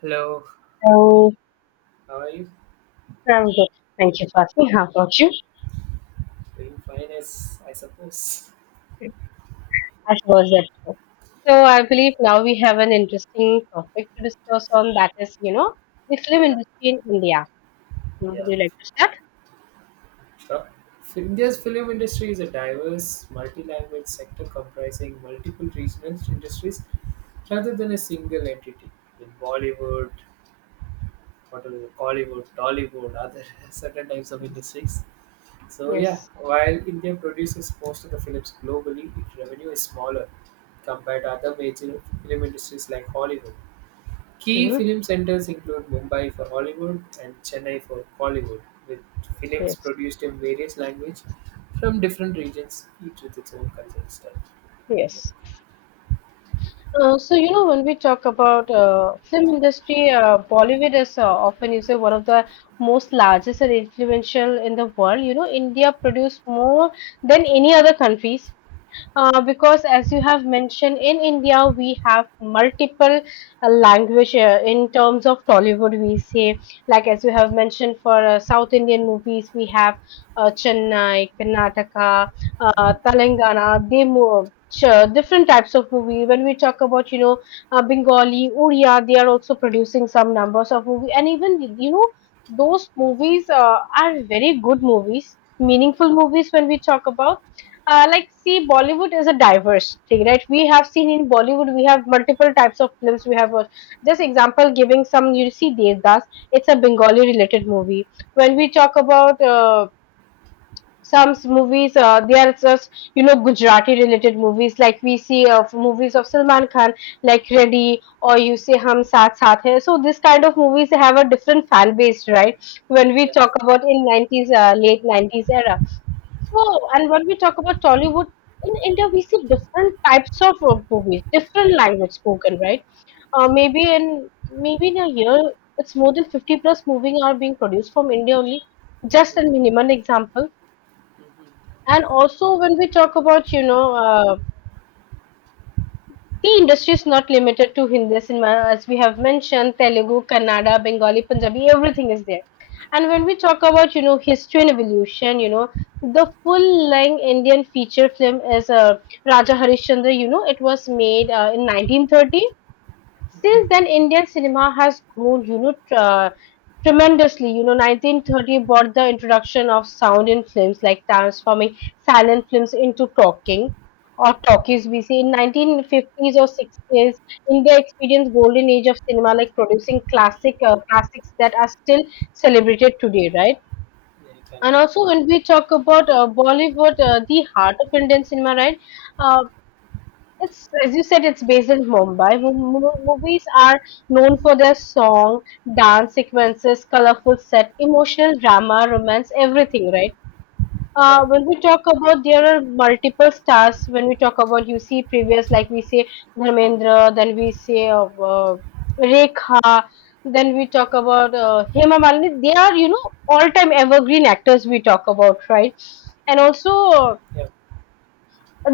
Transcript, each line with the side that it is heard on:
right: Hello,
left: Oh,
right: how are you?
left: I'm good. Thank you for asking. How about you?
right: Doing fine, as I suppose.
left: As was that. So I believe now we have an interesting topic to discuss on, that is, the film
right: Yeah,
left: industry in India. Would
right: yeah,
left: you like to start?
right: So, India's film industry is a diverse, multi-language sector comprising multiple regional industries rather than a single entity. In Bollywood, what are Hollywood, Tollywood, other certain types of
left: Yes.
right: industries.
left: Yes.
right: While India produces most of the films globally, its revenue is smaller compared to other major film industries like Hollywood. Key
left: Hmm.
right: film centres include Mumbai for Hollywood and Chennai for Kollywood, with films
left: Yes.
right: produced in various languages from different regions, each with its own cultural style.
left: Yes. So you know when we talk about film industry, Bollywood is often is one of the most largest and influential in the world. You know, India produced more than any other countries because as you have mentioned, in india we have multiple language, in terms of tollywood, we say, like as you have mentioned, for south indian movies we have chennai, karnataka, telangana. They move. Sure, different types of movie. When we talk about, you know, Bengali, Odia, they are also producing some numbers of movie, and even you know, those movies are very good movies, meaningful movies. When we talk about like see, bollywood is a diverse thing, right? We have seen, in bollywood we have multiple types of films, we have just example giving some, you see devdas, it's a bengali related movie. When we talk about some movies, they are just you know gujarati related movies, like we see movies of salman khan like ready, or you say hum saath saath hai. So this kind of movies have a different fan base, right? When we
right: Yeah.
left: talk about in 90s, late 90s era. So, and when we talk about Tollywood, in India we see different types of movies, different language spoken, right? Maybe in a year, it's more than 50 plus movies are being produced from India only. Just a
right: Mm,
left: minimum example.
right: mhm,
left: And also when we talk about, you know, the industry is not limited to Hindi cinema. As we have mentioned, Telugu, Kannada, Bengali, Punjabi, everything is there. And when we talk about, you know, history and evolution, you know, the full-length Indian feature film is Raja Harishchandra. You know, it was made in 1930. Since
right: mhm.
left: then, Indian cinema has grown, you know, tremendously. You know, 1930 brought the introduction of sound in films, like transforming silent films into talking or talkies. We see in 1950s or 60s, India experienced golden age of cinema, like producing classics that are still celebrated today, right?
right: Yeah,
left: And
right: exactly.
left: also, when we talk about Bollywood, the heart of Indian cinema, right? uh, it's as you said, it's based in Mumbai. Movies are known for their song, dance sequences, colorful set, emotional drama, romance, everything, right?
right: Yeah,
left: When we talk about, there are multiple stars. When we talk about, you see previous, like we say Dharmendra, then we say uh, Rekha, then we talk about Hema Malini. They are, you know, all time evergreen actors we talk about, right? And also
right: yeah,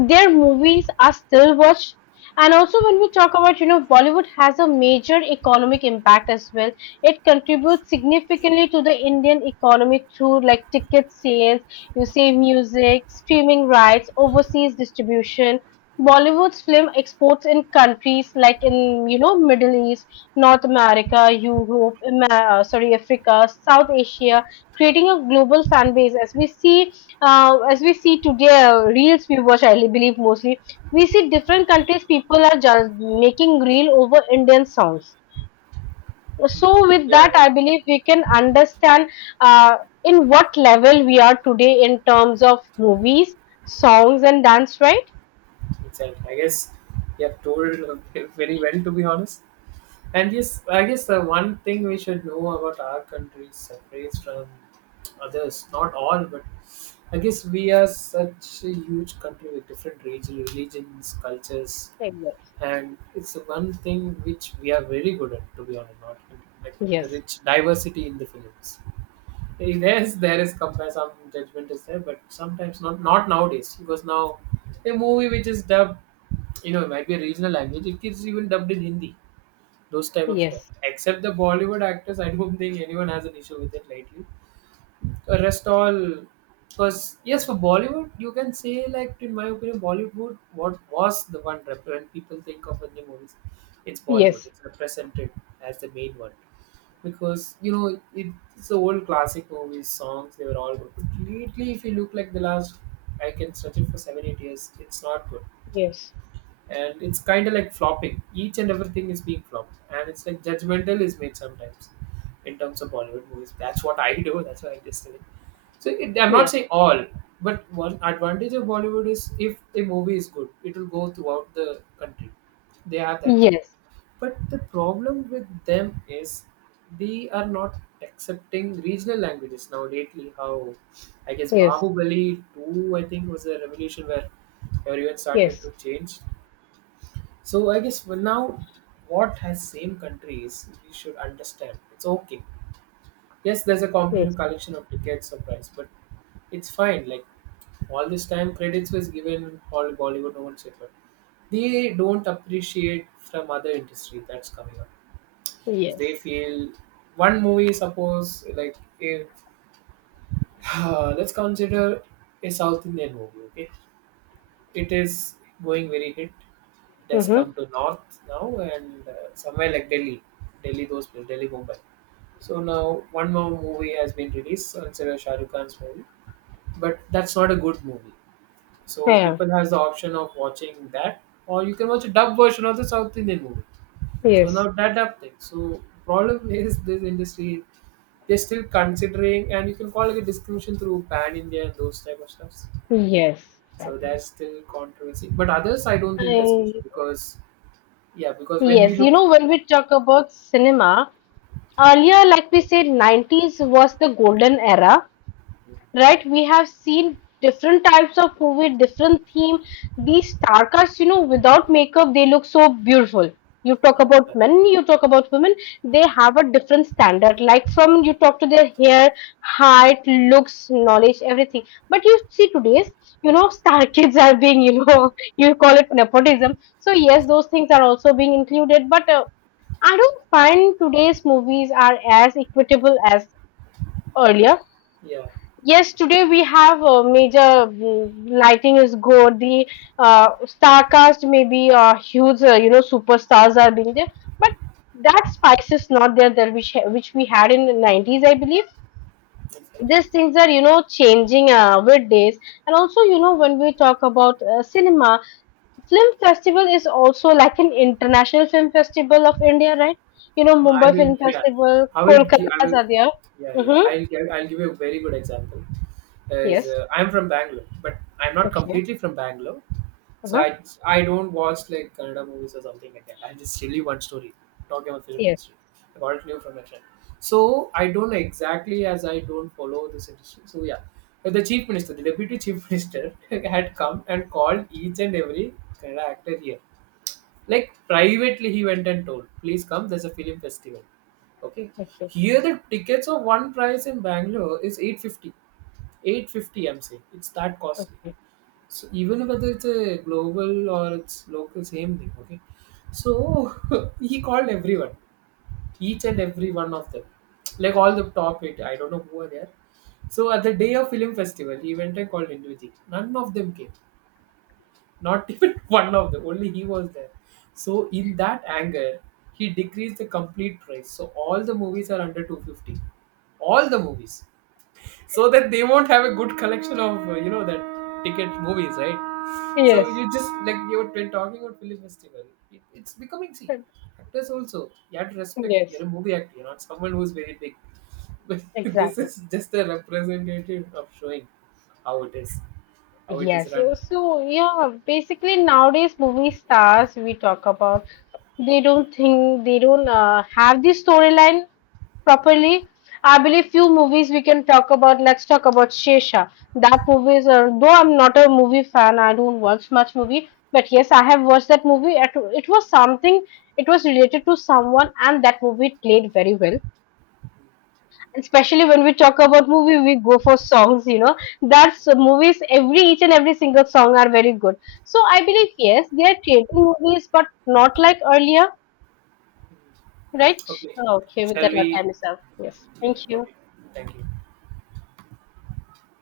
left: their movies are still watched. And also when we talk about, you know, bollywood has a major economic impact as well. It contributes significantly to the indian economy through, like, ticket sales, you say, music streaming rights, overseas distribution. Bollywood's film exports in countries like in, you know, middle east, north america, europe, Ama- sorry africa, south asia, creating a global fan base as we see. As we see today, reels we watch, I believe, mostly we see different countries people are just making reel over Indian songs.
right: mm.
left: So with
right: yeah,
left: that, I believe we can understand uh, in what level we are today in terms of movies, songs, and dance. Right?
right: exactly. I guess you have told very well, to be honest. And yes, I guess the one thing we should know about our country separates from others, not all, but I guess we are such a huge country with different region, religions, cultures,
left: Yes.
right: and it's one thing which we are very good at, to be honest, not like the
left: Yes.
right: rich diversity in the films. Yes, there is compare some judgment is there, but sometimes not nowadays, because now a movie which is dubbed, you know, it might be a regional language. It is even dubbed in Hindi. Those type of stuff.
left: Yes.
right: Except the Bollywood actors, I don't think anyone has an issue with it lately. Rest all, because yes, for Bollywood you can say, like, in my opinion Bollywood, what was the one when people think of Indian movies, it's Bollywood,
left: Yes.
right: it's represented as the main one, because you know it, it's the old classic movies, songs they were all good. Lately, if you look like the last, I can search it for 7 8 years, it's not good,
left: Yes.
right: and it's kind of like flopping. Each and everything is being flopped, and it's like judgmental is made sometimes in terms of Bollywood movies. That's what I do. That's what I just say. So I'm not
left: Yes.
right: saying all, but one advantage of Bollywood is if a movie is good, it will go throughout the country. They have that thing.
left: Yes.
right: But the problem with them is they are not accepting regional languages now. Lately, how I guess
left: Yes.
right: Bahubali 2, I think, was a revolution where everyone started
left: Yes.
right: to change. So I guess well now, what has same countries we should understand. It's okay. Yes, there's a
left: Yes.
right: competitive collection of tickets or price, but it's fine. Like all this time, credits was given all Bollywood, no one said, but they don't appreciate from other industry that's coming up. 'Cause they
left: Yes.
right: feel one movie, suppose like if let's consider a South Indian movie. Okay, it is going very hit. It has
left: Mm-hmm.
right: come to north now and somewhere like Delhi, Delhi those places, Delhi Mumbai. So now one more movie has been released, so instead of Shah Rukh Khan's movie, but that's not a good movie. So
left: Yeah.
right: people has the option of watching that, or you can watch a dub version of the South Indian movie. So
left: Yes.
right: now that dub thing. So problem is this industry, they're still considering, and you can call it a discrimination through pan India and those type of stuffs.
left: Yes.
right: So that's still controversy. But others, I don't think that's an
left: I.
right: issue because, yeah, because when we
left: Yes, you
right: look,
left: know, when we talk about cinema, earlier, like we said, 90s was the golden era, right? We have seen different types of movie, different theme. These star casts, you know, without makeup, they look so beautiful. You talk
right: yeah,
left: about
right: that-
left: men, you talk about women, they have a different standard. Like from you talk to their hair, height, looks, knowledge, everything. But you see today's, you know, star kids are being, you know, you call it nepotism. So yes, those things are also being included. But I don't find today's movies are as equitable as earlier.
right: yeah,
left: Yes, today we have a major lighting is good. The star cast maybe huge, you know, superstars are being there, but that spice is not there that which which we had in the 90s, I believe.
right: exactly.
left: These things are you know changing with days, and also you know when we talk about cinema, Film Festival is also like an international film festival of India, right? You know,
right: No, I
left: Mumbai
right: will.
left: Film
right: Yeah,
left: Festival,
right: I will. I
left: Kolkata's
right: will.
left: are there.
right: Yeah.
left: Mm-hmm.
right: I'll give. I'll give you a very good example. Is
left: Yes.
right: I'm from Bangalore, but I'm not
left: Okay.
right: completely from Bangalore, so
left: Uh-huh.
right: I don't watch like Kannada movies or something like that. I just tell you one story talking about film
left: Yes.
right: industry. I got it new from my friend. So I don't know exactly as I don't follow this industry. But the chief minister, the deputy chief minister, had come and called each and every Kannada actor here, like privately, he went and told, "Please come. There's a film festival." Okay.
left: Okay.
right: Here, the tickets of one price in Bangalore is 850. 850. I'm saying it's that costly. So even whether it's a global or it's local, same thing. Okay. So he called everyone, each and every one of them, like all the top eight. I don't know who are there. So at the day of film festival, he went and called individually. None of them came. Not even one of them, only he was there. So in that anger, he decreased the complete price. So all the movies are under 250. All the movies. So that they won't have a good collection of, you know, that ticket movies, right? So
left: Yes.
right: you just, like, you were been talking about film festival. It's becoming, see, actors also, you have to respect,
left: Yes.
right: you're a movie actor, you're not someone who's very big. But this
left: Exactly.
right: is just a representative of showing how it is, how it is
left: Yes.
right: run.
left: So, so yeah, basically nowadays movie stars we talk about, they don't think, they don't have the storyline
right: Hmm.
left: properly. I believe few movies we can talk about. Let's talk about Shesha. That movie is, though I'm not a movie fan, I don't watch much movie, but yes, I have watched that movie. It was something, it was related to someone, and that movie played very well. Especially when we talk about movie, we go for songs, you know. That's movies, every each and every single song are very good. So I believe, yes, they are creating movies, but not like earlier, right?
right: Okay.
left: Okay, with
right: Shall
left: that, not
right: we?
left: time is up. Yes,
right: Yeah.
left: thank you.
right: Okay. Thank you.